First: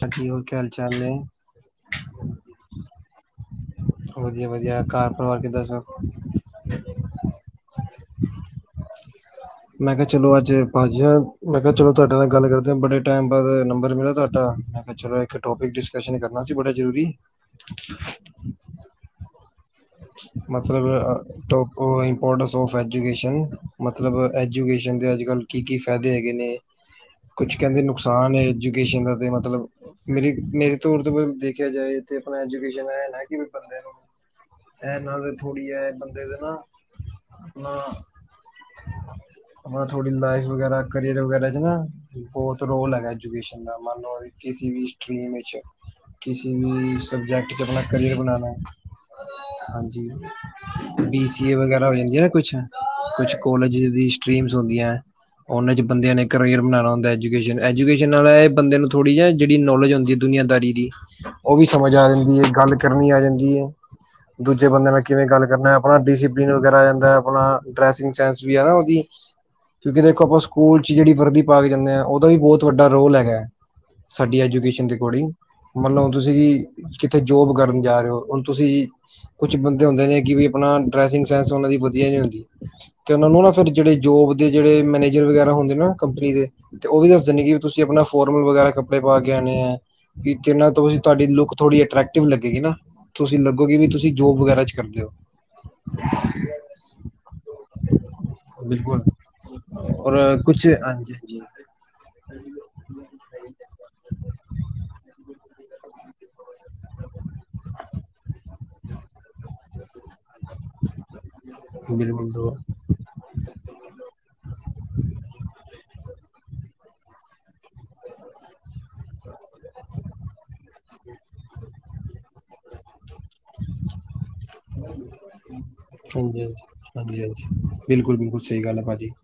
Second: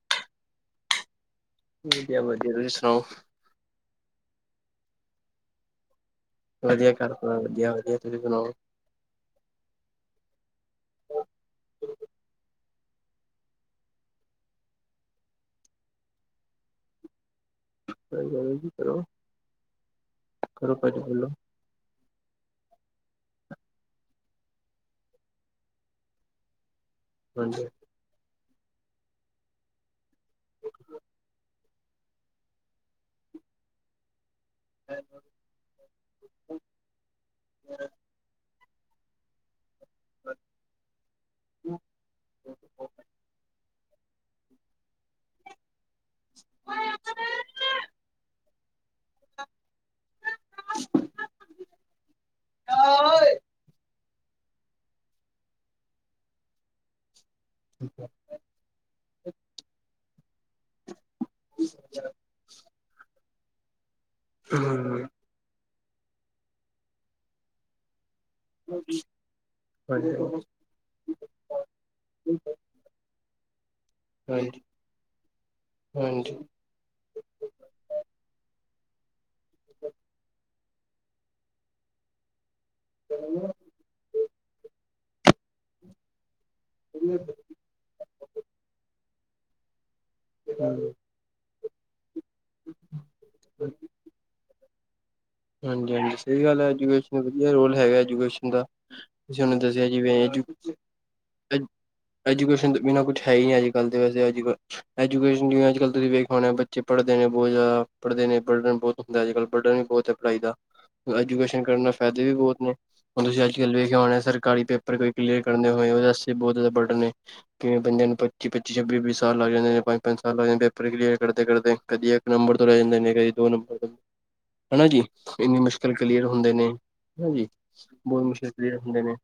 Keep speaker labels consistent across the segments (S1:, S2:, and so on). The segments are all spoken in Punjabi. S1: ਸਾਖੀਯੋ ਕਿਆ ਹਲਚਾਲ ਨੇ
S2: ਵਧੀਆ, ਵਧੀਆ ਤੁਸੀਂ ਸੁਣਾਓ?
S1: ਵਧੀਆ, ਵਧੀਆ ਘਰ ਪਰਿਵਾਰ ਕਿਦਾ ਸਬ
S2: ਵਧੀਆ ਘਰ ਪਰਿਵਾਰ ਵਧੀਆ। ਵਧੀਆ, ਵਧੀਆ ਤੁਸੀਂ ਸੁਣਾਓ?
S1: ਮੈਂ ਕਿਹਾ ਚਲੋ ਅੱਜ ਭਾਈਜਣ, ਮੈਂ ਕਿਹਾ ਚਲੋ ਤੁਹਾਡੇ ਨਾਲ ਗੱਲ ਕਰ। ਬੜੇ ਟਾਇਮ ਬਾਅਦ ਨੰਬਰ ਮਿਲਾ। ਤੁਹਾਡਾ ਮੈਂ ਕਿਹਾ ਚਲੋ। ਇੱਕ ਟੋਪਿਕ ਡਿਸਕਸ਼ਨ ਕਰਨਾ ਸੀ ਬੜਾ ਜਰੂਰੀ।
S2: ਸ ਗੱਲ ਕੀ ਕਰੋ [unintelligible] ਕਰੋ
S1: ਮਤਲਬ
S2: ਭਾਜੀ ਬੋਲੋ
S1: ਟੋਪ ਇੰਪੋਰਟੈਂਸ ਆਫ ਐਜੂਕੇਸ਼ਨ ਮਤਲਬ ਐਜੂਕੇਸ਼ਨ ਦੇ ਅੱਜ ਕੱਲ੍ਹ ਕੀ -ਕੀ ਫਾਇਦੇ ਹੈਗੇ ਨੇ? ਕੁਛ
S2: ਹਾਂਜੀ
S1: ਕਹਿੰਦੇ ਨੁਕਸਾਨ ਹੈ। ਐਜੂਕੇਸ਼ਨ ਦਾ ਤੇ ਮਤਲਬ- ਮੇਰੀ ਮੇਰੇ ਤੋਂ ਦੇਖਿਆ ਜਾਏ। ਆਪਣਾ ਐਜੂਕੇਸ਼ਨ ਹੈ ਨਾ। ਕਿ ਬੰਦੇ ਨੂੰ- ਇਹ ਨਾਲ ਥੋੜ੍ਹੀ ਹੈ। ਬੰਦੇ ਦੇ ਨਾ-ਨਾ ਆਪਣਾ ਥੋੜੀ ਲਾਈਫ ਵਗੈਰਾ, ਕਰੀਅਰ ਵਗੈਰਾ, ਚ ਨਾ ਬਹੁਤ ਰੋਲ ਹੈਗਾ। ਐਜੂਕੇਸ਼ਨ ਦਾ ਮਨ ਲੋ ਅਸੀਂ ਕਿਸੀ ਵੀ ਸਕੀਮ ਵਿਚ, ਕਿਸੀ ਵੀ ਸਬਜੈਕਟ ਵਿਚ ਆਪਣਾ ਕਰੀਅਰ ਬਣਾਣਾ। ਹਾਂਜੀ, ਬੀ ਸੀ ਏ ਵਗੈਰਾ ਹੋ ਜਾਂਦੀ ਆ ਨਾ ਕੁਛ ਕੁੱਛ ਕੌਲੇਜ ਦੀ ਸਟ੍ਰੀਮ੍ਸ ਹੁੰਦੀਆਂ। ਉਹਨਾਂ ਚ ਬੰਦਿਆਂ ਨੇ ਕਰੀਅਰ ਬਣਾਉਣਾ ਹੁੰਦਾ ਏ। ਐਜੂਕੇਸ਼ਨ, ਐਜੂਕੇਸ਼ਨ ਨਾਲ ਏ ਬੰਦੇ ਨੂੰ ਥੋੜੀ ਜਿਹੇ ਆ ਜਿਹੜੀ ਨੌਲਿਜ਼ ਹੁੰਦੀ ਦੁਨੀਆਂਦਾਰੀ ਦੀ, ਉਹ ਵੀ ਸਮਝ ਆ ਜਾਂਦੀ ਹੈ। ਗੱਲ ਕਰਨੀ ਆ ਜਾਂਦੀ ਹੈ। ਦੂਜੇ ਬੰਦੇ ਨਾਲ
S2: ਹੂੰ
S1: ਕਿਵੇਂ ਗੱਲ ਕਰਨਾ। ਆਪਣਾ ਡਸੀਪਲਿਨ ਵਗੈਰਾ ਆ ਜਾਂਦਾ ਹੈ। ਆਪਣਾ ਡੈਸਿੰਗ ਚੈਂਸ ਵੀ ਹੈ ਨਾ ਉਹਦੀ [unintelligible] ਕਿਉਂਕਿ।
S2: ਹਾਂਜੀ
S1: ਦੇਖੋ ਆਪਾਂ ਸਕੂਲ ਚ ਜਿਹੜੀ ਵਰਦੀ ਪਾ ਕੇ ਜਾਂਦੇ ਹਾਂ। ਉਹਦਾ ਵੀ ਬਹੁਤ ਵੱਡਾ ਰੋਲ ਹੈਗਾ ਹੈ।
S2: [inaudible]
S1: ਸਾਡੀ ਐਜੂਕੇਸ਼ਨ ਦੇ ਅਕੋਰਡਿੰਗ ਮਤਲਬ,
S2: ਹਾਂਜੀ
S1: ਤੁਸੀਂ ਕਿੱਥੇ ਜੋਬ ਕਰਨ ਜਾ ਰਹੇ ਹੋ? ਹੁਣ ਤੁਸੀ- ਕੁਛ ਬੰਦੇ ਹੁੰਦੇ ਨੇ ਕਿ ਆਪਣਾ ਡਰੈਸਿੰਗ ਸੈਂਸ ਉਹਨਾਂ ਦੀ ਵਧੀਆ ਨੀ ਹੁੰਦੀ।'ਤੇ ਉਹ ਨੂੰ ਨਾ ਫਿਰ- ਜਿਹੜੇ ਜੋਬ ਦੇ ਜਿਹੜੇ ਮੈਨੇਜਰ ਵਗੈਰਾ, ਹੁੰਦੇ ਨਾ ਕੰਪਨੀ ਦੇ 'ਤੇ ਉਹ ਵੀ ਦੱਸ ਦੇਣੀ। ਤੁਸੀਂ ਆਪਣਾ ਫੋਰਮਲ ਵਗ਼ੈਰਾ ਕੱਪੜੇ ਪਾ ਕੇ ਆਉਣੇ ਏ। ਕਿ ਜਿਨ੍ਹਾਂ
S2: ਹਾਂਜੀ
S1: ਥੋੜੀ ਚਤੁਹਾਡੀ ਲੁੱਕ ਥੋੜੀ ਅਟਰ੍ਰੈਕਟਿਵ ਲੱਗੇਗੀ। ਨਾ ਤੁਸੀਂ ਲੱਗੋਗੇ, ਵੀ ਤੁਸੀਂ ਜੋਬ ਵਗੈਰਾ ਚ ਕਰਦੇ ਹੋ।
S2: ਹਾਂਜੀ ਹਾਂਜੀ ਸਹੀ ਗੱਲ ਹੈ। ਐਜੂਕੇਸ਼ਨ ਵਧੀਆ ਰੋਲ ਹੈਗਾ ਐਜੂਕੇਸ਼ਨ ਹੁੰਦਾ।
S1: ਬਿਲਕੁਲ
S2: ਤੁਸੀਂ ਸਾਨੂੰ ਦੱਸਿਆ
S1: ਔਰ
S2: ਜਿਵੇਂ? ਐਜ
S1: ਕੁਛ ਹਾਂਜੀ ਹਾਂਜੀ
S2: ਐਜੂਕੇਸ਼ਨ ਬਿਨਾਂ ਕੁਛ ਹੈ। ਹੀ ਨਹੀਂ, ਐਅੱਜ ਕੱਲ੍ਹ ਦੇ ਵੈਸੇ ਅਜ ਐਜੂਕੇਸ਼ਨ ਜਿਵੇਂ ਐਜ ਅੱੱਲ ਤੁਸੀਂ ਵੇਖ ਪਾਉਣੇ ਓ। ਬੱਚੇ ਪੜ੍ਹਦੇ ਨੇ ਬਹੁਤ ਜ਼ਿਆਦਾ ਪੜ੍ਹਦੇ ਨੇ ।ਬਰਡਨ ਬਹੁਤ ਹੁੰਦਾ ਏ, ਅੱਜ ਕਲ ਬਰਡਨ ਵੀ ਬਹੁਤ ਹੈ। ਪੜ੍ਹਾਈ ਐਜੂਕੇਸ਼ਨ ਕਰਨ ਦਾ ਫਾਇਦੇ ਵੀ
S1: ਬਿਲਕੁਲ
S2: ਬਹੁਤ ਨੇ ਹੁਣ ਤੁਸੀਂ ਅੱਜ ਕੱਲ ਵੇਖਿਆ ਹੋਣਾ ਸਰਕਾਰੀ ਪੇਪਰ ਕੋਈ ਕਲੀਅਰ ਕਰਨਦੇ ਹੋਏ ਉਹਦੇਸ ਬਹੁਤ ਜ਼ਿਆਦਾ ਵੱਡ ਨੇ ਕਿਵੇਂ ਬੰਦਿਆਂ ਨੂੰ ਪੱਚੀੱਚ ਛੱਬੀ ਵੀਹ ਸਾਲ ਲੱਗ ਜਾਂਦੇ ਜਾਂ ਪੰਜ ਸਾਲ ਲਗ ਜਾਂਦੇ ਪੇਪਰ ਕਲੀਅਰ ਕਰਦੇ ਕਦੇ ਇੱਕ ਨੰਬ ਜ ਨੇ ਦੋ ਨੰਬਰ ਹਨਾ ਜੀ ਇੰਨੀ ਮੁਸ਼ਕਿਲ ਕਲੀਅਰ
S1: ਹਾਂਜੀ
S2: ਹੁੰਦੇ
S1: ਹਾਂਜੀ
S2: ਨੇ
S1: ਹਾਂਜੀ
S2: ਹਨ
S1: ਹਾਂਜੀ
S2: ਜੀ
S1: ਬਿਲਕੁਲ
S2: ਬਹੁਤ
S1: ਬਿਲਕੁਲ
S2: ਮੁਸ਼ਕਿਲ
S1: ਸਹੀ
S2: ਕਲੀਅਰ
S1: ਗੱਲ ਹੈ
S2: ਹੁੰਦੇ
S1: ਭਾਜੀ
S2: ਨੇ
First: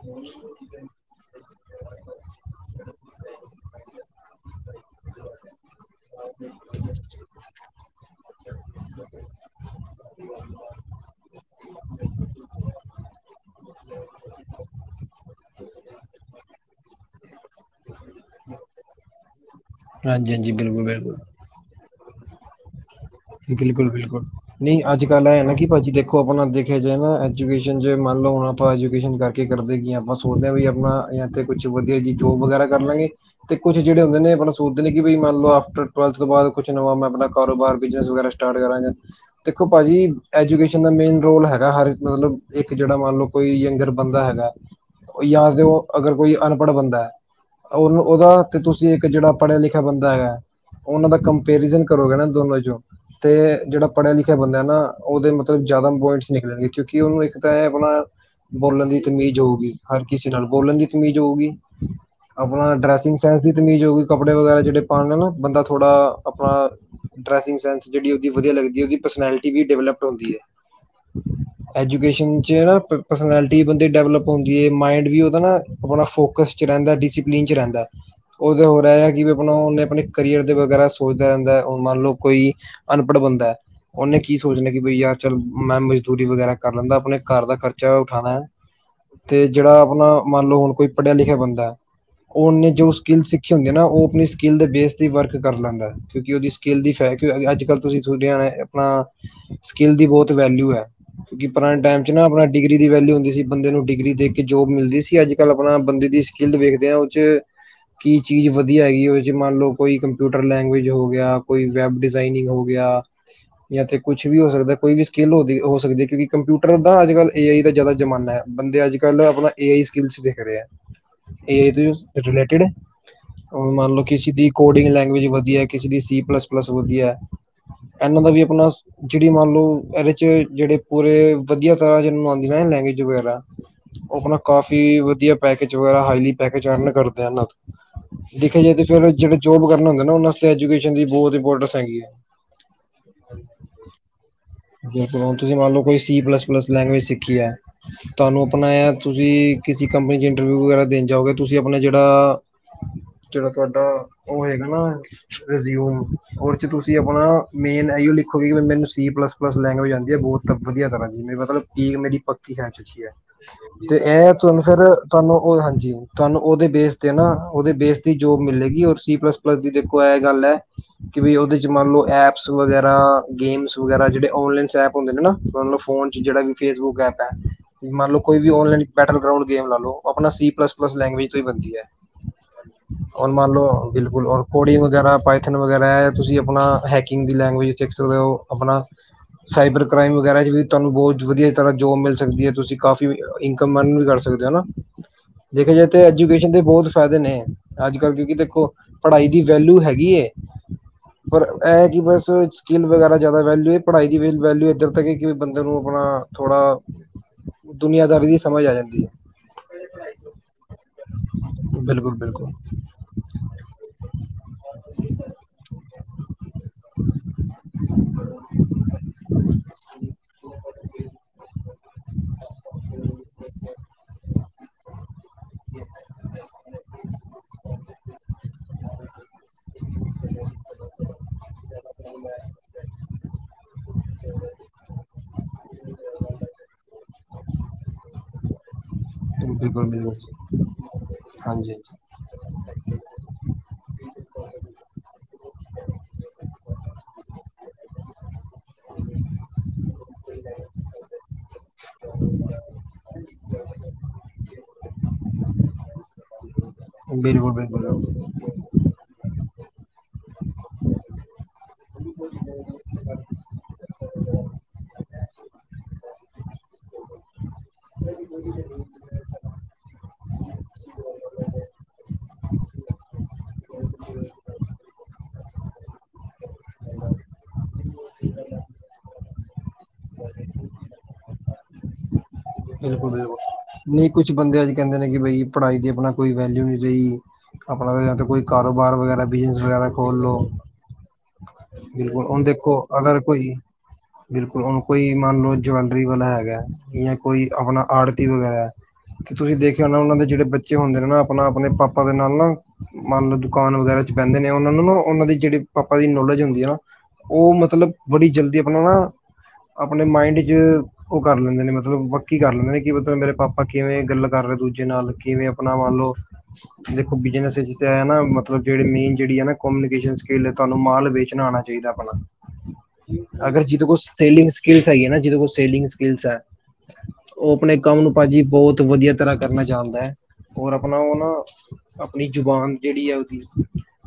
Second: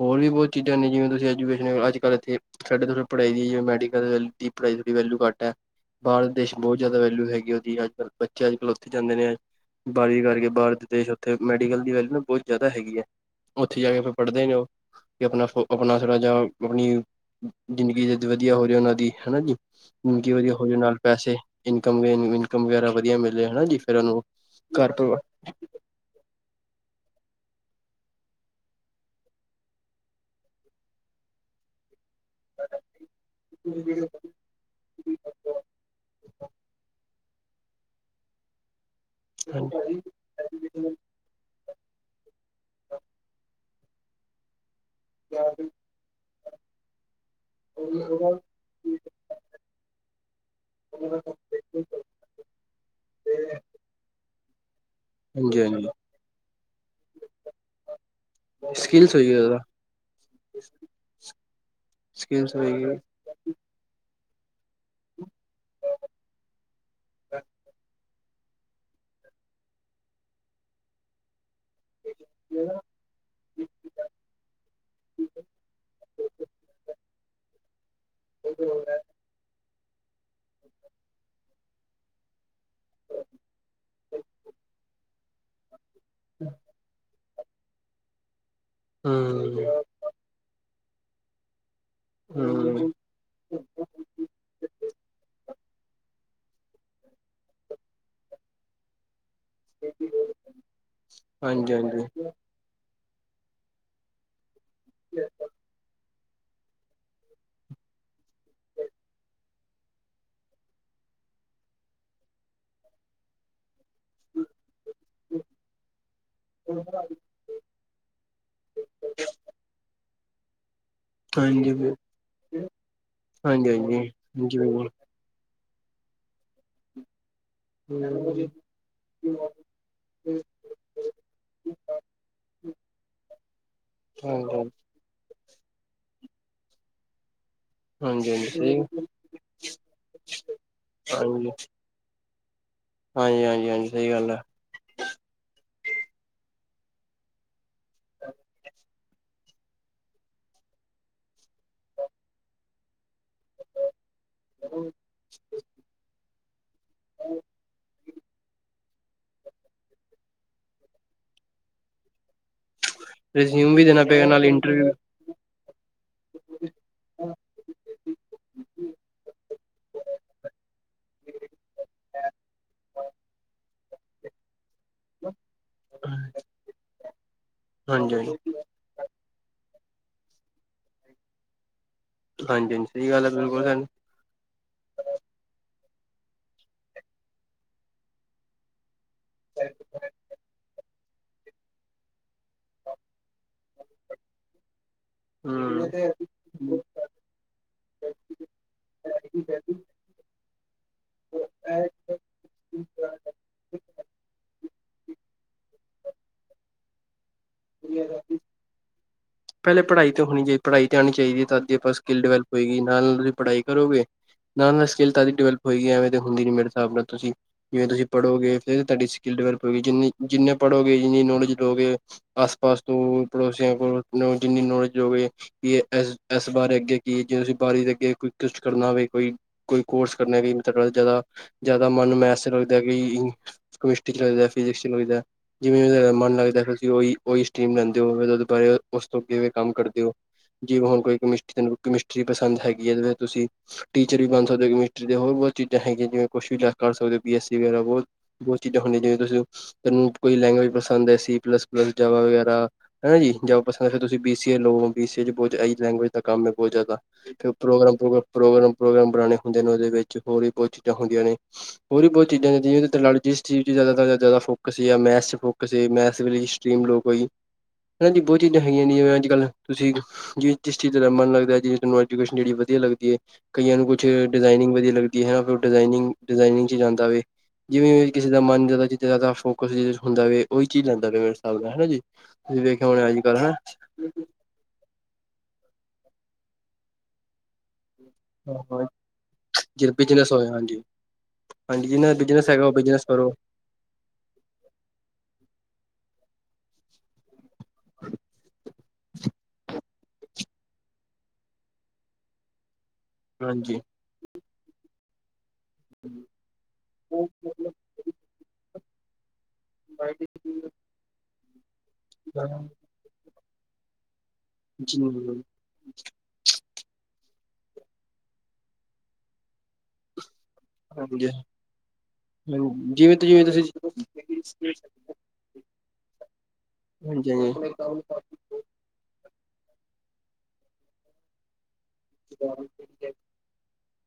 S2: ਹੋਰ ਵੀ ਬਹੁਤ ਚੀਜ਼ਾਂ ਨੇ ਜਿਵੇਂ ਤੁਸੀਂ ਐਜੂਕੇਸ਼ਨ ਅੱਜ ਕੱਲ ਇੱਥੇ ਸਾਡੇਥੋ੍ਹੀ ਪੜ੍ਹਾਈ ਦੀ ਮੈਡੀਕਲ ਦੀ ਪੜ੍ਹਾਈ ਦੀਥੋੜ੍ਹੀ ਵੈਲਿਊ ਘਟ ਹੈ ਭਾਰਤ ਦੇਸ਼ ਬਹੁਤ ਜ਼ਿਆਦਾ ਵੈਲਿਊ ਹੈਗੀ ਉਹਦੀ ਅੱਜ ਕੱਲ੍ਹ ਬੱਚੇ ਅੱਜ ਕੱਲ੍ਹ ਉੱਥੇ ਜਾਂਦੇ ਨੇ ਬੜ ਕਰਕੇ ਬਾਹਰ ਦੇਸ਼ ਉੱਥੇ ਮੈਡੀਕਲ ਦੀ ਵੈਲਿਊ ਨਾ ਬਹੁਤ ਜ਼ਿਆਦਾ ਹੈਗੀ ਹੈ ਉੱਥੇ ਜਾ ਕੇ ਫਿਰ ਪੜ੍ਹਦੇ ਨੇ ਉਹ ਕਿ ਆਪਣਾ ਆਪਣਾ ਥੋੜਾ ਜ ਆਪਣੀ ਜ਼ਿੰਦਗੀ ਜਦ ਵਧੀਆ ਹੋ ਰਿਹਾ ਉਹਨਾਂ ਦੀ ਹਨਾ ਜੀ
S1: ਹਾਂਜੀ
S2: ਕੀ
S1: ਹਾਂਜੀ
S2: ਵਧੀਆ ਹੋ ਜ
S1: ਬਿਲਕੁਲ
S2: ਨਾਲ
S1: ਬਿਲਕੁਲ
S2: ਪੈਸੇ ਇਨਕਮ ਇਨਕਮ ਵਗੈਰਾ ਵਧੀਆ ਮਿਲਲੇ ਹਨਾ ਜੀ
S1: ਬਿਲਕੁਲ
S2: ਫਿਰ ਉਹਨੂੰ
S1: ਬਿਲਕੁਲ ਨਹੀਂ
S2: ਘਰ
S1: ਅੱਜ
S2: ਪਰਿਵਾਰ
S1: ਕੱਲ ਇਹ ਨਾ ਕਿ ਭਾਜੀ ਦੇਖੋ ਆਪਣਾ ਦੇਖਿਆ ਜਾਏ ਨਾ ਐਜੂਕੇਸ਼ਨ ' ਮੰਨ ਲਓ ਹੁਣ ਆਪਾਂ ਐਜੂਕੇਸ਼ਨ ਕਰਕੇ ਕਰਦੇ ਕਿ ਹ ਆਪਾਂ ਸੋਚਦੇ ਹਾਂ ਵੀ ਆਪਣਾ ਜਾਂ ਇੱਥੇ ਕੁਛ ਵਧੀਆ ਜੀ ਜੋਬ ਵਗੈਰਾ ਕਰ ਲਾਂਗੇ ਤੇ ਕੁਛ ਜਿਹੜੇ ਹੁੰਦੇ ਨੇ ਆਪਣਾ ਸੋਚਦੇ ਨੇ ਕਿ ਮੰਨ ਲਓ ਆਫ ਟਵਲਥ ਤੋਂ ਬਾਅਦ ਕੁਛ ਨਵਾਂ ਮੈਂ ਆਪਣਾ ਕਾਰੋਬਾਰ ਬਿਜਨਸ ਵਗੈਰਾ ਸਟਾਰ ਕਰਾਂਗੇ ਦੇਖੋ ਭਾਜੀ ਐਜੂਕੇਸ਼ਨ ਦਾ ਮੇਨ ਰੋਲ ਹੈਗਾ ਹਰ ਮਤਲਬ ਇੱਕ ਜਿਹੜਾ ਮੰਨ ਲਓ ਕੋਈ ਯੰਗਰ ਬੰਦਾ ਹੈਗਾ ਜਾਂ ਤੇ
S2: ਹਾਂਜੀ।
S1: ਉਹ ਅਗਰ ਕੋਈ ਅਨਪੜ੍ਹ ਬੰਦਾ ਹੈ ਉਹਨੂੰ ਉਹਦਾ ਤੇ ਤੁਸੀਂ ਇੱਕ ਜਿਹੜਾ ਪੜ੍ਹਿਆ ਲਿਖਿਆ ਬੰਦਾ ਹੈਗਾ ਉਹਨਾਂ ਦਾ ਕੰਪੈਰੀਜਨ ਕਰੋਗਾ ਨਾ ਦੋਨਾਂੋ ਚੋਂ ਅਤੇ
S2: ਹਾਂਜੀ
S1: ਜਿਹੜਾ ਪੜ੍ਹਿਆ ਲਿਖਿਆ ਬੰ ਨਾ ਉਹਦੇ ਮਤਲਬ
S2: ਹਾਂਜੀ
S1: ਜਿਆਦਾ ਪੁਆਇੰਟਸ ਨਿਕਲਣਗੇ ਕਿਉਂਕਿ ਉਹਨੂੰ ਇੱਕ ਤਾਂ ਇਹ ਆਪਣਾ ਬੋਲਣ ਦੀ
S2: ਸਕਿੱਲਸ ਹੋਏਗੀ
S1: ਤਮੀਜ਼
S2: ਜ਼ਿਆਦਾ
S1: ਹੋਊਗੀ ਹਰ ਕਿਸੇ ਨਾਲ ਬੋਲਣ ਦੀ ਤਮੀਜ਼ ਹੋਊਗੀ
S2: ਸਕਿੱਲਸ
S1: ਆਪਣਾ
S2: ਹੋਏਗੀ
S1: ਡਰੈਸਿੰਗ ਸੈਂਸ ਦੀ ਤਮੀਜ਼ ਹੋ ਗਗੀ ਕੱਪੜੇ ਵਗੈਰਾ ਜਿਹੜੇ ਪਾਉਦੇ ਨਾ ਬੰਦਾਥੋੜਾ ਆਪਣਾ ਡਰੈਸ ਸਦੀ ਵਧਆ ਲ ਉਹਦੀ ਪਰਸਨੈਲਿਟੀ ਵੀ ਡਿਵੈਲਪ ਹੁੰਦੀ ਹੈ ਐਜੂਕੇਸ਼ਨ 'ਚ ਨਾ ਪਰਸਨੈਲਿਟੀ ਬੰਦੇ ਡਿਵਲਪ ਹੁੰ ਹੈ ਮਾਈਂਡ ਵੀ ਉਹਦਾ ਨਾ ਆਪਣਾ ਫੋਕਸਡ ਚ ਰਹਿੰਦਾ ਡਿਸਸੀਪਲਿਨ ਚ ਰਹਿੰਦਾ ਉਹ ਤਾਂ ਹੋ ਰਿਹਾ ਆ ਕਿ ਵੀ ਆਪ ਉਹਨੇ ਆਪਣੇ ਕਰੀਅਰ ਦੇ ਵਗੈਰਾ ਸੋਚਦਾ ਰਹਿੰਦਾ ਹੈ ਮੰਨ ਲਓ ਕੋਈ ਅਨਪੜ੍ਹ ਬੰਦਾ ਹੈ ਉਹਨੇ ਕੀ ਸੋਚਣਾ ਕਿ ਬਈ ਯਾਰ ਚੱਲ ਮੈਂ ਦੂਰੀ ਵਗੈਰਾ ਕਰ ਲੈਂਦਾ ਆਪਣੇ ਘਰ ਦਾ ਖਰਚਾ ਉਠਾਉਣਾ ਹੈ ਤੇ
S2: ਹਮ
S1: ਜਿਹੜਾ ਆਪਣਾ ਮੰਨ ਲਓ ਹੁਣ ਕੋਈ ਪੜ੍ਹਿਆ ਲਿਖਿਆ ਬਦਾ ਉਹਨੇ ਜੋ
S2: ਹਮ
S1: ਸਕਿੱਲ ਸਿੱਖੀ ਹੁੰਦੀ ਨਾ ਉਹ ਆਪਣੀ ਸਕਿੱਲ ਦੇ ਬੇਸ ਤੇ ਵਰਕ ਕਰ ਲੈਂਦਾ ਕਿਉਂਕਿ ਉਹਦੀ ਸਕਿੱਲ ਦੀ ਫੈ ਅੱਜ ਕੱਲ ਤੁਸੀਂ ਤੁਹਾਡੇ ਆਪਣਾ ਸਕਿੱਲ ਦੀ ਬਹੁਤ ਵੈਲਿਊ ਹੈ ਕਿਉਂਕਿ
S2: ਹਾਂਜੀ
S1: ਪੁਰਾਣੇ
S2: ਹਾਂਜੀ
S1: ਟਾਈਮ ਚ ਨਾ ਆਪਣਾ ਡਿਗਰੀ ਦੀ ਵੈਲਿਊੁੰ ਸੀ ਬੰਦੇ ਨੂੰ ਡਿਗਰੀ ਦੇ ਕੇ ਜੋਬ ਮਿਲਦੀ ਸੀ ਅੱਜ ਕੱਲ ਆਪਣਾ ਬੰਦੇ ਦੀ ਸਕਿੱਲ ਦੇੇਖਦੇ ਹ ਉਹ ਕੀ ਚੀਜ਼ ਵਧੀਆ ਹੈਗੀ ਉਹ ਚ ਮੰਨ ਲਓ ਕੋਈ ਕੰਪਿਊਟਰ ਲੈਂਗਏਜ ਹੋ ਗਿਆ ਕੋਈ ਵੈਬ ਡਿਜ਼ਾਇਨਿੰਗ ਹੋ ਗਿਆ ਜਾਂ ਤੇ ਕੁਛ ਵੀ ਹੋ ਸਕਦਾ ਕੋਈ ਵੀ ਸਕਿੱਲ ਹੋ ਹੋ ਸਕਦੀ ਹੈ ਕਿਉਂਕਿ ਕੰਪਿਊਟਰ ਦਾ ਅੱਜ ਕੱਲ੍ਹ ਏ ਆਈ ਦਾ ਜ਼ਿਆਦਾ ਜ਼ਮਾਨਾ ਹੈ ਬੰਦੇ ਅੱਜ ਕੱਲ੍ਹ ਆਪਣਾ ਏ ਆਈ ਸਕਲ ਦੇਖ ਰਹੇ
S2: ਹਾਂਜੀ
S1: ਇਹ
S2: ਹਾਂਜੀ
S1: ਰਿਲੇਟਿਡ
S2: ਹਾਂਜੀ
S1: ਮੰਨਲ
S2: ਹਾਂਜੀ
S1: ਕਿ ਦੀ
S2: ਹਾਂਜੀ
S1: ਕੋਡਿੰਗ ਲਗੁਜ ਵਧੀਆ ਕਿਸੇ ਦੀ ਸੀ ਪਲੱਸ ਪਲੱਸ ਹੋਦੀ ਹੈ
S2: ਹਮ
S1: ਇਹਨਾਂ ਦਾ ਵੀ ਆਪਣਾ ਜਿਹੜੀ ਮੰਨ ਲਓ ਇਹਦੇ ਚ ਜਿਹੜੇ ਪੂਰੇ ਵਧੀਆ ਤਰ੍ਹਾਂ ਨੂੰ ਆਉਂਦੀ ਨਾ ਲੈਂਗੁਜ ਉਹ ਆਪਣਾ ਕਾਫੀ ਵਧੀਆ ਪੈਕੇ ਵਰਾ ਹਲੀ ਪੈ ਅਰਨ ਕਰਦੇ ਹਨ
S2: ਹਾਂਜੀ
S1: ਦੇਖਿਆ ਜਾਏ
S2: ਸਹੀ
S1: ਤਾਂ ਫਿਰ ਜਿਹੜੇ ਜੋਬ ਕਰਨਾ ਹੁੰਦਾ ਨਾ ਉਹਨਾਂਤੇ ਐਜੂਕੇਸ਼ਨ ਦੀ ਬਹੁਤ
S2: ਹਾਂਜੀ
S1: ਇੰਪੋਰਟੈਂਸ ਹੈਗੀ ਹੈ
S2: ਹਾਂਜੀ ਹਾਂਜੀ ਹਾਂਜੀ ਸਹੀ ਗੱਲ ਹੈ
S1: ਹੁਣ ਤੁਸੀਂ ਮੰਨ ਲਓ ਕੋਈ ਸੀ ਪਲੱਸ ਪਲੱਸ ਲੈਂਗੁਏਜ ਸਿੱਖੀ ਹੈ ਤੁਹਾਨੂੰ ਅਪਣਾ ਤੁਸੀਂ ਕਿਸੇ ਕੰਪਨੀ ਚ ਇੰਟਰਵਿਊ ਵਗੈਰਾ ਦੇਣ ਜਾਓਗੇ ਤੁਸੀਂ ਆਪਣਾ ਜਿਹੜਾ
S2: ਹ
S1: ਜਿਹੜਾ ਤੁਹਾਡਾ ਉਹ ਹੈਗਾ ਨਾ ਰਿਜ਼ਿਊਮ ਰ ਤੁਸੀਂ ਆਪਣਾ ਮੇਨ ਇਓ ਲਿਖੋਗੇ ਮੈਨੂੰ ਪਲੱਸ ਪਲੱਸ ਲੈਂਗੁਜ ਆਉਂਦੀ ਹੈ ਬਹੁਤ ਵਧੀਆ ਤਰ੍ਹਾਂ ਦੀ ਮ ਮਤਲਬੀ ਮੇਰੀ ਕੀ ਖ ਚੁੱਕੀ ਹੈ
S2: ਰਿਜ਼ਿਊਮ ਵੀ
S1: ਤੇ
S2: ਦੇਣਾ ਪਏਗਾ
S1: ਇਹ
S2: ਨਾਲ
S1: ਤੁਹਾਨੂੰ ਫਿਰ
S2: ਇੰਟਰਵਿਊ
S1: ਤੁਹਾਨੂੰ ਉਹ ਹਾਂਜੀ ਤੁਹਾਨੂੰ ਉਹਦੇ ਬੇਸ ਤੇ ਨਾ ਉਹਦੇ ਬੇਸ ਦੀ ਜੋਬ ਮਿਲੇਗੀ ਰ ਸੀ ਪਲੱਸ ਪਲੱਸ ਦੀ ਦੇਖੋ ਇਹ ਗੱਲ ਹੈ ਕਿ ਬ ਉਹਦੇ ਮੰਨ ਲਓ ਐਪਸ ਵਗੈਰਾ ਗੇਮਸ ਵਗੈਰਾ ਜਿਹੜੇ ਔਨਲਾਈਨ ਸਪ ਹੁੰਦੇਤਲਬ ਫੋਨ ਚ ਜਿਹੜਾ ਵੀ ਫੇਸਬੁਕ ਐਪ ਹੈ
S2: ਹਾਂਜੀ
S1: ਮਤਲਬ
S2: ਹਾਂਜੀ
S1: ਕੋਈ ਵੀ ਨਲਾਈਨ ਬੈਟਲ ਗਂ ਗੇਮ ਲਾ ਲਓ ਉਹ ਆਪਣਾ ਸੀ ਪਲੱਸ ਪਲੱਸ ਲੈਂਗੁਏਜ ਤੋਂ ਹੀ ਬਣਦੀ ਹੈ
S2: ਹਾਂਜੀ ਹਾਂਜੀ ਸਹੀ ਗੱਲ
S1: ਔਰ
S2: ਹੈ
S1: ਮਨ
S2: ਬਿਲਕੁਲ
S1: ਲੋ ਬਿਲਕੁਲ ਔਰ ਕੋੜੀ ਵਗੈਰਾ ਪਾਈਥਨ ਵਗੈਰਾ ਤੁਸੀਂ ਆਪਣਾ ਹੈਕਿੰਗ ਦੀ ਲੈਂਗਏਜ ਸਿੱਖ ਸਕਦੇ ਹੋ ਆਪਣਾ ਸਾਈਬਰ ਕ੍ਰਾਈਮ ਵਗੈਰਾ ਚ ਵੀ ਤੁਹਾਨੂੰ ਬਹੁਤ ਵਧੀਆ ਤਰ੍ਹਾਂ ਜੋਬ ਮਿਲ ਸਕਦੀ ਹੈ ਤੁਸੀਂ ਕਾਫੀ ਇਨਕਮ ਅਰਨ ਵੀ ਕਰ ਸਕਦੇ ਹੋ
S2: ਹ
S1: ਦੇਖਿਆ ਜਾਏ ਤਾਂ ਐਜੂਕੇਸ਼ਨ ਦੇ ਬਹੁਤ ਫਾਇਦੇ ਨੇ ਅੱਜ ਕੱਲ ਕਿਉਂਕਿ ਦੇਖੋ ਪੜ੍ਹਾਈ ਦੀ ਵੈਲੂ ਹੈਗੀ ਪਰ ਇਹ ਕਿ ਬਸ ਸਕਿੱਲ ਵਗੈਰਾ ਜ਼ਿਆਦਾ ਵੈਲਊ ਹੈ ਪੜ੍ਹਾਈ ਦੀ ਵੈਲਊ ਇੱਧਰ ਤੱਕ ਕਿ ਬੰਦੇ ਨੂੰ ਆਪਣਾ ਥੋੜਾ ਦੁਨੀਆਂ ਦਾਰ
S2: ਹਮ
S1: ਦੀ ਸਮਝ ਆ ਜਾਂਦੀ ਹੈ
S2: ਪਹਿਲੇ ਪੜ੍ਹਾਈ ਤੇ ਹੋਣੀ ਚਾਹੀ ਪੜ੍ਹਾਈ ਤੇ ਆਣੀ ਚਾਹੀਦੀ ਹੈ ਤਦੀ ਆਪਾਂ
S1: ਬਿਲਕੁਲ
S2: ਸਕਿੱਲ ਡਿਵੈਲਪ
S1: ਬਿਲਕੁਲ
S2: ਹੋਏਗੀ ਨਾਲ ਤੁਸੀਂ ਪੜ੍ਹਾਈ ਕਰੋਗੇ ਨ ਸਕੇਲ ਤਾਂ ਦੀ ਡਿਵਲ ਹੋਏਗੀ ਐਵੇਂ ਤੇ ਹੁੰਦੀ ਨੀ ਮੇਰੇ ਹਿਸਾਬ ਨਾਲ ਤੁਸੀਂ ਜਿਵੇ ਤੁਸੀਂ ਪੜ੍ਹੋਗੇ ਫਰ ਤੁਹਾਡੀ ਸਕਿੱਲ ਡਿਵੈਲਪ ਹੋਏਗੀ ਜਿੰ ਜਿੰਨ ਪੜੋਗੇ ਜ ਨੋੜ ਗੇ ਆਸ ਪਾਸ ਤੋਂ ਪੜੋਸੀਆਂ ਕੋਲ ਜਿੰਨੀ ਨੌਲੇਜ ਹੋ ਗ ਇਹ ਇਸ ਇਸ ਬਾਰੇ ਅੱਗੇ ਕੀ ਜੇ ਤੁਸੀਂ ਬਾਰੀ ਦੇ ਅੱਗੇ ਕੋਈ ਕੁਛ ਕਰਨਾ ਹੋਵੇ ਕੋਈ ਕੋਈ ਕੋਰਸ ਕਰ ਜਿਆਦਾ ਜਿਆਦਾ ਮਨ ਨੂੰ ਮੈਸੇ ਲੱਗਦਾ ਕਿ ਕੈਮਿਸਟਰੀ ਚ ਲੱਗਦਾ ਫਿਜਿਕਸ ਚ ਲੱਗਦਾ ਜਿਵੇਂ ਜਿ ਮਨ ਲੱਗਦਾਹੀ ਉਹੀ ਸਟੀਮ ਲੈਂਦੇ ਹੋ ਬਾਰੇ ਉਸ ਤੋਂ ਅੱਗੇਂ ਕੰਮ
S1: ਬਿਲਕੁਲ
S2: ਕਰਦੇ ਹੋ
S1: ਬਿਲਕੁਲ
S2: ਜੀ ਹੁਣ ਕੋਈ ਕਮਿਸਟਰੀ
S1: ਹਾਂਜੀ
S2: ਤੈੂੰ
S1: ਹਾਂਜੀ,
S2: ਕਮਿਸਟਰੀ ਪਸੰਦ ਹੈਗੀ ਹੈ ਤੁਸੀਂ ਟੀਚਰ ਵੀ ਬਣ ਸਕਦੇ ਹੋ ਕਮਿਸਟਰੀ ਦੇ ਹੋਰ ਬਹੁਤ ਚੀਜ਼ਾਂ ਹੈਗੀਆਂ ਜਿਵੇਂ ਕੁਛ ਵੀ ਕਰ ਸਕਦੇ ਹੋ ਬੀ ਐੱਸ ਸੀ ਵਗੈਰਾ ਬਹੁਤ ਬਹੁਤ ਚੀਜ਼ਾਂ ਹੁੰਦੀਆਂ ਜਿਵੇਂ ਤੁਸੀਂ ਤੁੂੰ ਕੋਈ ਲ ਵੀ ਪਸੰਦ ਹੈ ਸੀ ਪਲੱਸ ਜਗਾ ਵਗੈਰਾ ਹੈਾ ਜੀ ਜਗਬ ਪਸੰਦ ਫਿਰ ਤੁਸੀ ਬੀ ਸੀ ਏ ਲਓ ਬੀ ਸੀ ਏ ਚ ਬਹੁਤ ਇਹੀ ਲੈਂਗੁਏਜ ਦਾ ਕੰਮ ਹੈ ਹੋਹੁਤ ਜ਼ਿਆਦਾ ਫ
S1: ਬਿਲਕੁਲ ਬਿਲਕੁਲ
S2: ਪ੍ਰੋਗਰਾਮੋਗਰਾ ਪ੍ਰੋਗਰਾਮ ਪ੍ਰੋਗਰਾਮ ਬਣਾਉਣੇ ਹੁੰਦੇ ਨੇ ਉਹਦੇ ਵਿੱਚ ਹੋਰ ਵੀ ਬਹੁਤ ਚੀਜ਼ਾਂ ਹੁੰਦੀਆਂ ਨੇ ਹੋਰ ਵੀ ਬਹੁਤ ਚੀਜ਼ਾਂ ਜਦੀਿ ਜਿਸ ਚੀਜ਼ ਜ਼ਿਆਦਾ ਜ਼ਿਆਦਾ ਫੋਕਸ ਸੀ ਮੈਥ ਚ ਫੋਕਸ ਸੀ ਮੈਥ ਸਟਰੀਮ ਲੋਕ ਕੋਈ ਹਨਾ ਜੀ ਬਹੁਤੀਾਂ ਹੈਗੀਆਂ ਜਿਵੇਂ ਅੱਜ ਕੱਲ੍ਹ ਤੁਸੀਂ ਜਿਂ ਜਿਸ ਚੀਜ਼ਾਂ ਦਾ ਮਨ ਲੱਗਦਾ ਜਿਵੇਂ ਤੁਹਾਨੂੰਜਕੇਸ਼ਨ ਜਿਹੜੀ ਵਧੀਆ ਲੱਦੀਏ ਕਈਆਂ ਨੂੰ ਕੁਛ ਡਿਜ਼ਾਇਨਿੰਗ ਵਧੀਆ ਲੱਗ ਉਹ ਡਿਿੰਗ ਡਿਾਇਨਿੰਗ ਚ ਜਾਂਦਾ ਹੋਵੇ ਜਿਵੇਂ ਕਿਸੇ ਦਾ ਮਨ ਫੋਕਸ ਹੁੰਦਾ ਵਵੇ ਉਹੀ ਚੀਜ਼ ਲੈਂਦਾਵੇ ਮੇਰੇਿਸਾਬ ਨਾਲ ਹੈਾ ਜੀ ਤੁਸੀਂ ਵੇਖਿਆ ਹੋਣਾ
S1: ਬਿਲਕੁਲ
S2: ਅੱਜ
S1: ਬਿਲਕੁਲ
S2: ਕੱਲ੍ਹ
S1: ਨਹੀਂ ਕੁੱਛ ਬੰਦੇ ਅੱਜ ਕਹਿੰਦੇ ਨੇ ਕਿ ਬਈ ਪੜ੍ਹਾਈ ਦੇ ਆਪਣਾ ਕੋਈ ਵੈਲਿਊ ਨਹੀਂ ਰਹੀ ਜਾਂ ਕੋਈ
S2: ਹਨਾ
S1: ਕਾਰੋਬਾਰ ਵਗੈਰਾ ਬਿਜਨਸ ਵਗੈਰਾ
S2: ਜ ਬਿਜਨਸ
S1: ਖੋਲਲੋ
S2: ਹੋਇਆ ਹਾਂਜੀ ਹਾਂਜੀ ਜਿਹਨਾਂ ਦਾ
S1: ਬਿਲਕੁਲ ਹੁਣ
S2: ਬਿਜਨਸ ਹੈਗਾ ਉਹ
S1: ਦੇਖੋ
S2: ਬਿਜਨਸ
S1: ਅਗਰ
S2: ਕਰੋ
S1: ਕੋਈ ਬਿਲਕੁਲ ਉਹਨੂੰ ਕੋਈ ਮੰਨ ਲਓ ਜਵੈਲਰੀ ਵਾਲਾ ਹੈਗਾ ਜ ਕੋਈ ਆਪਣਾ ਆੜਤੀ ਵਗੈਰਾ ਤੇ ਤੁਸੀਂ ਦੇਖਿਆ ਹੋ ਨਾ ਉਹਨਾਂ ਦੇ ਜਿਹੜੇ ਬੱਚੇ ਹੁੰਦੇ ਨੇ ਨਾ ਆਪਣਾ ਆਪਣੇ ਪਾਪਾ ਦੇ ਨਾਲ ਨਾ ਮੰਨ ਲਓ ਦੁਕਾਨ
S2: ਹਾਂਜੀ
S1: ਵਗੈਰਾ ਚ ਪਹਿੰਦੇ ਨੇ ਉਹਨਾਂ ਨੂੰ ਉਹਨਾਂ ਦੀ ਜਿਹੜੀ ਪਾਪਾ ਦੀ ਨੌਲੇਜ ਹੁੰਦੀ ਆ ਨਾ ਉਹ ਮਤਲਬ ਬੜੀ ਜਲਦੀ ਆਪਣਾ ਨਾ ਆਪਣੇ
S2: ਜੀ
S1: ਮਾਇੰਡ ਚ ਉਹ ਕਰ ਲੈਂਦੇ ਨੇ ਮਤਲਬ ਵੱਕੀ ਕਰ ਲੈਂਦੇ ਨੇ ਕਿ ਮਤਲਬ ਮੇਰੇ ਪਾਪਾ ਆਪਾਂ ਕਿਵੇਂ ਗੱਲ ਕਰ ਰਹੇ ਦੂਜੇ ਨਾਲ ਕਿਵੇਂ ਆਪਣਾ ਮੰਨ ਲਓ ਦੇਖੋ ਬਿਜਨਸ ਮਤਲਬ ਜਿਹੜ ਮੇਨ ਜਿਹੜ ਨਾਨੀਕੇ ਕੇਲੇ ਤੁਹਾਨੂੰ ਮਾਲ
S2: ਹਾਂਜੀ
S1: ਵੇਚਣਾ ਆਉਣਾ ਚਾਹੀਦਾ ਆਪਣਾ
S2: ਜਿਵੇਂ ਜਿਵੇਂ
S1: ਅਗਰ
S2: ਤੁਸੀਂ
S1: ਜਿਤ ਕੋ
S2: ਹਾਂਜੀ
S1: ਸੇਲਿੰਗ ਸਕਕਿਲਸ ਹੈ ਹੈ ਨਾ ਜਿ ਕੋ ਸੇਲਿੰਗ ਸਕਕਿਲਸ ਹੈ ਉਹ ਆਪਣੇ ਕੰਮ ਨੂੰ
S2: ਹਾਂਜੀ
S1: ਭਾਜੀ ਬਹੁਤ ਵਧੀਆ ਤਰ੍ਹਾਂ ਕਰਨਾ ਚਾਹੁੰਦਾ ਹੈ ਹੋਰ ਆਪਣਾ ਉਹ ਨਾ ਆਪਣੀ ਜ਼ੁਬਾਨ ਜਿਹੜੀ ਹੈ ਉਹਦੀ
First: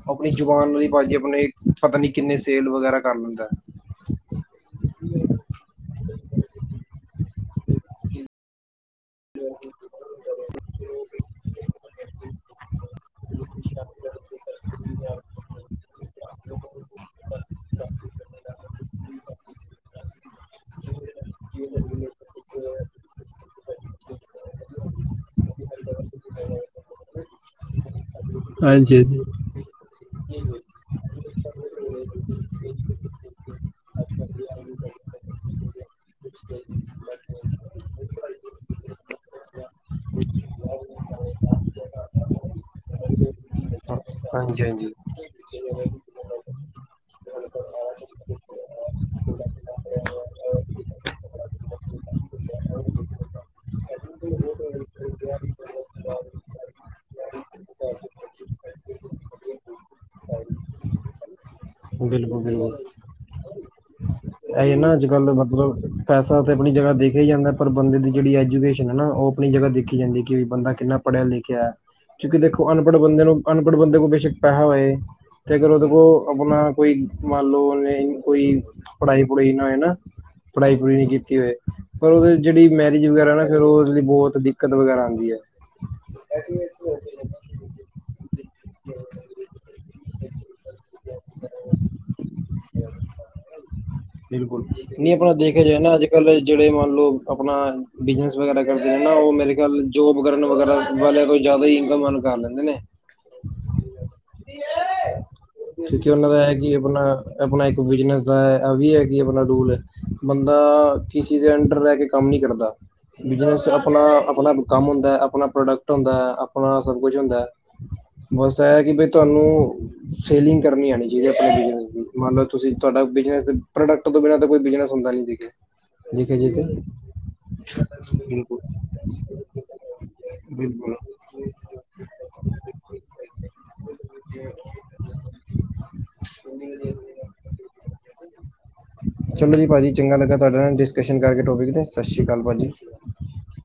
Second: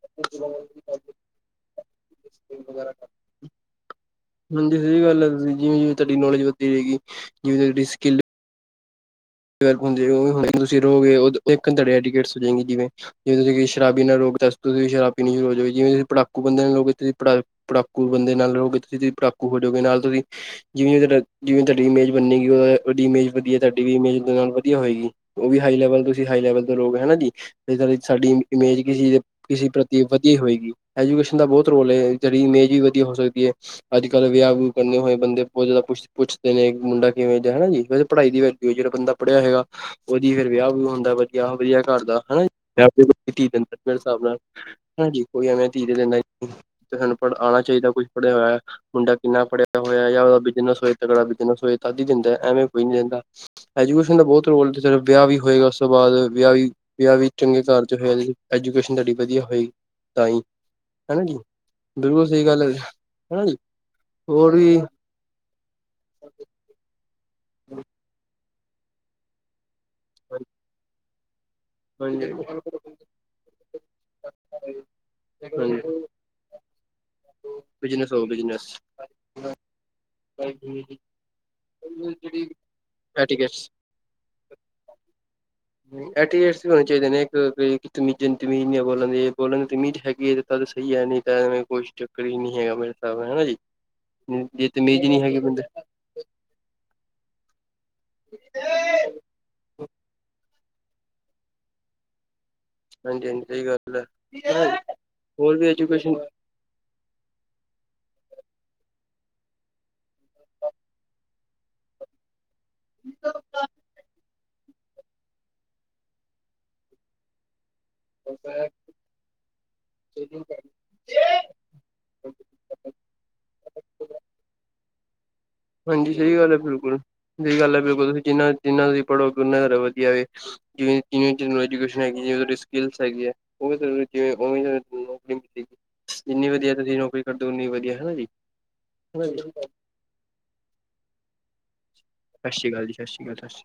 S1: ਆਪਣੀ ਜ਼ੁਬਾਨ ਉਹਦੀ ਬਾਾਜੀ ਆਪਣੇ ਪਤਾ ਨੀ ਕਿੰਨੇ ਸੇਲ ਵਗੈਰਾ ਕਰ ਲੈਂਦਾ ਹੈ
S2: ਹਾਂਜੀ ਸਹੀ ਗੱਲ ਹੈ ਤੁਸੀਂ ਜਿਵੇਂ ਜਿਵੇਂ ਤੁਹਾਡੀ ਨੌਲੇਜ ਵਧਦੀ ਰਹੇਗੀ ਜਿਵੇਂ ਤੁਹਾਡੀ ਸਕਿੱਲ ਤੁਸੀਂ ਰੋਗੇ ਘਡੀ ਜਿਵੇਂ ਜਿਵੇਂ ਤੁਸੀਂ ਸ਼ਰਾਬੀ ਨਾਲ ਰੋ ਸੀਂ ਸ਼ਰਾਬ ਪੀਣੀ ਸ਼ੁਰੂ ਹੋ ਜਾਵੇ ਜਿਵੇਂਸੀਂ ਪੜਾਕੂ ਬੰਦੇ ਨਾਲ ਲੋਕ ਇੱਥੇ ਪ ਪੜਾਕੂੰਦੇ ਨਾਲ ਲੋਕ ਇੱਥੇਸੀਂ ਚਕੂ ਹੋ ਜਾੂਗੀ ਨਾਲ ਤੁਸੀਂ ਜਿਵੇਂ ਤੁ ਜਿਵੇਂ ਤੁਹਾਡੀ ਇਮੇਜ ਬੰਨੇਗੀ ਉਹਡੀ ਇਮੇਜ ਵਧੀਆ ਤੁਹਾਡੀ ਵੀ ਇੇਜ ਵਧੀਆ ਹੋਏਗੀ ਉਹ ਵੀ ਹਾਈ ਲੈਵਲ ਤੋਂ ਤੁਸੀਂ ਹਾਈ ਲੈਵਲ ਤੋਂ ਲੋਕ ਹਨਾ ਜੀ ਸਾਡੀ ਇਮੇਜ ਕੀ
S1: ਹਾਂਜੀ
S2: ਸੀ
S1: ਹਾਂਜੀ
S2: ਕਿਸੇ ਪ੍ਰਤੀ ਵਧੀਆ ਹੀ ਹੋਏਗੀ ਐਜੂਕੇਸ਼ਨ ਦਾ ਬਹੁਤ ਰੋਲ ਹੈ ਜਿਹੜੀ ਇਮੇਜ ਵੀ ਵਧੀਆ ਹੋ ਸਕਦੀ ਹੈ ਅੱਜ ਵਿਆਹ ਵਿਹ ਕਰਨੇ ਹੋਏ ਬੰਦੇ ਬਹੁ ਪੁੱਛ ਪੁੱਛਦੇ ਨੇ ਕਿੰਡਾ ਕਿਵੇਂ ਜਾਂ ਹੈ ਹਨ ਜੀੇ ਪੜਾਈ ਦੀ ਵਰਤੀ ਹੋ ਜਿਹੜਾ ਬੰਦਾ ਪੜ੍ਹਿਆ ਹੈਗਾ ਉਹਦੀ ਫੇਿਰ ਵਿਆਹ ਵਿਹ ਹੁੰਦਾ ਵਧੀਆ ਉਹ ਵਧੀਆ ਘਰਦਾ ਹਨਾ ਵਿਹ ਦਿੰਦਾ ਮੇਰੇ ਹਿਸਾਬ ਨਾਲ ਹਾਂਜੀ ਕੋਈ ਆ ਮੈਂ ਧੀਜ ਲੈਂਦਾਾਨੂੰ ਪੜ੍ਹ ਆਉਣਾ ਚਾਹੀਦਾ ਕੁਛ ਫੜਿਆ ਹੋਇਆ ਮੁੰਡਾ ਕਿੰਨਾ ਫੜਿਆ ਹੋਇਆ ਜਾਂ ਉਹਦਾ ਬਿਜਨਸ ਹੋਏ ਤਗੜਾ ਬਿਜਨਸ ਹੋਏ ਤ ਹੀ ਦਿੰਦਾ ਐਵੇਂ ਕੋਈ ਨੀ ਰਹਿੰਦਾ ਐਜੂਕੇਸ਼ਨ ਦਾ ਬਹੁਤ ਰੋਲ ਸਫ ਵਿਆਹ ਵੀ ਹੋਏਗਾ ਉਸ ਤੋਂ ਬਾਅਦ ਵਿਆਹ ਵੀ ਵਿਆਹ ਵੀ ਚੰਗੇ ਕਾਰਰ ਚ ਹੋਇਆ ਜਜੂ ਤੁਹਾਡੀ ਵਧੀਆ ਹੋਏਗੀ ਤਾਂ ਹੀ ਹਨਾ ਜੀ ਬਿਲਕੁਲ ਸਹੀ ਗੱਲ ਹੈ ਹੈਾ ਜੀ ਹੋਰ
S1: ਇਹ
S2: ਵੀ
S1: ਨਾ ਅੱਜ ਕੱਲ ਮਤਲਬ ਪੈਸਾ ਤੇ ਆਪਣੀ ਜਗ੍ਹਾ ਦੇਖਿਆ ਹੀ ਜਾਂਦਾ ਪਰ ਬੰਦੇ ਦੀ ਜਿਹੜੀ ਐਡਕੇਸ਼ਨ ਹੈ ਨਾ ਉਹ ਆਪ ਜ੍ਹਾਖੀ ਜਾਂਦੀ ਕਿ ਬੰ ਕਿਨਾ ਪੜ੍ਹਿਆ ਲਿਖਿਆ ਕਿਆ
S2: ਹਾਂਜੀ
S1: ਕਿਉਂਕਿ ਦੇਖੋ ਅਨਪੜ੍ਹ ਬੰਦੇ ਨੂੰ ਅਨਪੜ੍ਹ ਬੰਦੇ ਕੋਲ ਬੇਸ਼ੱਕ ਪੈਸਾ ਹੋਏ ਤੇ ਕਰੋ ਦੇਖੋ ਆਪਣਾ ਕੋਈ ਮੰਨ ਲੋਓ
S2: ਬਿਜਨਸ
S1: ਨਹੀਂ
S2: ਹੋ
S1: ਕੋਈ
S2: ਬਿਜਨਸ
S1: ਹੈ ਨਾ ਪੜ੍ਹਾਈ ਪੜਰੀ ਨਹੀਂ ਕੀਤੀ ਹੋਏ ਪਰ ਉਹਦੇ ਜਿਹੜੀ ਮੈਰਿਜ ਵਗੈਰਾ ਨਾ
S2: ਐਟੀਕੇਟਸ
S1: ਫੇਿਰ ਉਹ ਲਈ ਬਹੁਤ ਦਿੱਤ ਦਿੱਕਤ ਵਗੈਰਾ ਆਉਂਦੀ ਹੈ
S2: ਵੀ ਹੋਣੇ ਚਾਹੀਦੇ ਨੇ ਬੋਲਣ ਬੋਲਣਮੀਜ਼ ਹੈਗੀ ਹੈ ਤ ਸਹੀ ਯ ਨਹੀਂ ਤਾਂ ਕੁਛ ਚੱਕਰ ਹੀ ਨ ਨਹੀਂੀ ਹੈਗਾ ਮੇਰੇ ਹਿਸਾਬ ਨਾਲ ਹਨਾ ਜੀ
S1: ਬਿਲਕੁਲ
S2: ਜੇ ਤਮੀਜ਼
S1: ਨਹੀਂ ਆਪਣਾ
S2: ਹੈਗੀ ਬੰਦੇ
S1: ਦੇਖਿਆ ਜਾਏ ਨਾ ਅੱਜ ਕੱਲ ਜਿਹੜੇ ਮੰਨ ਲਓ ਆਪਣਾ ਬਿਜਨਸ ਵਗੈਰਾ ਕਰਦੇ ਨੇ ਨਾ ਉਹ ਮੇਰੇ ਖਿਆਲ
S2: ਹਾਂਜੀ
S1: ਜੋਬ ਕਰਨ ਵਗੈਰਾ ਵਾਲਿਆਂ ਕੋਈ ਜ਼ਿਆਦਾ ਹੀ ਇਨਕਮ ਕਰ ਲਦਾ
S2: ਹਾਂਜੀ ਹਾਂਜੀ ਸਹੀ ਗੱਲ ਹੈ ਹੋਰ ਵੀ
S1: ਕਿਉਂਕਿ
S2: ਐਜੂਕੇਸ਼ਨ
S1: ਉਹਨਾਂ ਦਾ ਹੈ ਕਿ ਆਪਣਾ ਆਪਣਾ ਇੱਕ ਬਿਜਨਸ ਦਾ ਹੈ ਵੀ ਹੈਗੀ ਆਪਣਾ ਰੂਲ ਬੰਦਾ ਕਿਸੇ ਦੇ ਅੰਡਰ ਰਹਿ ਕੇ ਕੰਮ ਨੀ ਕਰਦਾ ਬਿਜਨਸ ਚ ਆਪਣਾ ਆਪਣਾ ਕੰਮ ਹਦਾ ਹੈ ਆਪਣਾ ਪ੍ਰੋਡਕਟ ਹਦਾ ਆਪਣਾ ਸਭ ਕੁਛ ਹਦਾ ਹੈ ਬਸ ਇਹ ਕਿ ਬ ਤੁਹਾਨੂੰ ਸੇਲਿੰਗ ਕਰਨੀ ਆਉਣੀ ਚਾਹੀਦੀ ਆਪਣੇ ਬਿਜਨ ਦੀ ਮੰਨ ਲਓ ਤੁਸੀਂ ਬਿਜਨ ਪ੍ਰੋਡਕਟ ਤੋਂ ਬਿਨਾਂ ਕੋਈ ਬਿਜਨਸ ਹੁੰਦਾ ਨੀ ਸੀਗਾ
S2: ਹਾਂਜੀ ਸਹੀ ਗੱਲ ਹੈ ਬਿਲਕੁਲ ਸਹੀ ਗੱਲ ਹੈ ਬਿਲਕੁਲ ਤੁਸੀਂ ਜਿੰਨਾ ਜਿਨਾ ਤੁਸੀਂ ਪੜ੍ਹੋ ਉਹਨਾਂ ਕਰੋ ਵਧੀਆ ਵ
S1: ਬਿਲਕੁਲ।
S2: ਜਿਵੇਂ ਜਿਜੂਕੇਸ਼ਨ ਹੈਗੀ ਜਿਵੇਂ ਤੁਹਾਡੀ ਸਕਿਲ ਹੈਗੀ ਹੈਰੀ ਜਿੰਨੀ ਵਧੀਆ ਤੁਸੀਂ ਨੌਕਰੀ ਕਰਦੇਓ ਉਨੀ ਵਧੀਆ ਹਨਾ ਜੀ
S1: ਚਲੋ ਜੀ
S2: ਸਤਿ
S1: ਭਾਜੀ ਚੰਗਾ ਲੱਗਾ ਤੁਹਾਡੇ ਨਾਲ ਡਿਸਕਸ਼ਨ ਕਰਕੇ ਟੋਪਿਕ ਤੇ ਸਤਿ ਸ਼੍ਰੀ ਅਕਾਲ ਭਾਜੀ
S2: ਜੀ ਸਤਿ ਸ਼੍ਰੀ ਅਕਾਲ ਸਤਿ ਸ਼੍ਰੀ ਅਕਾਲ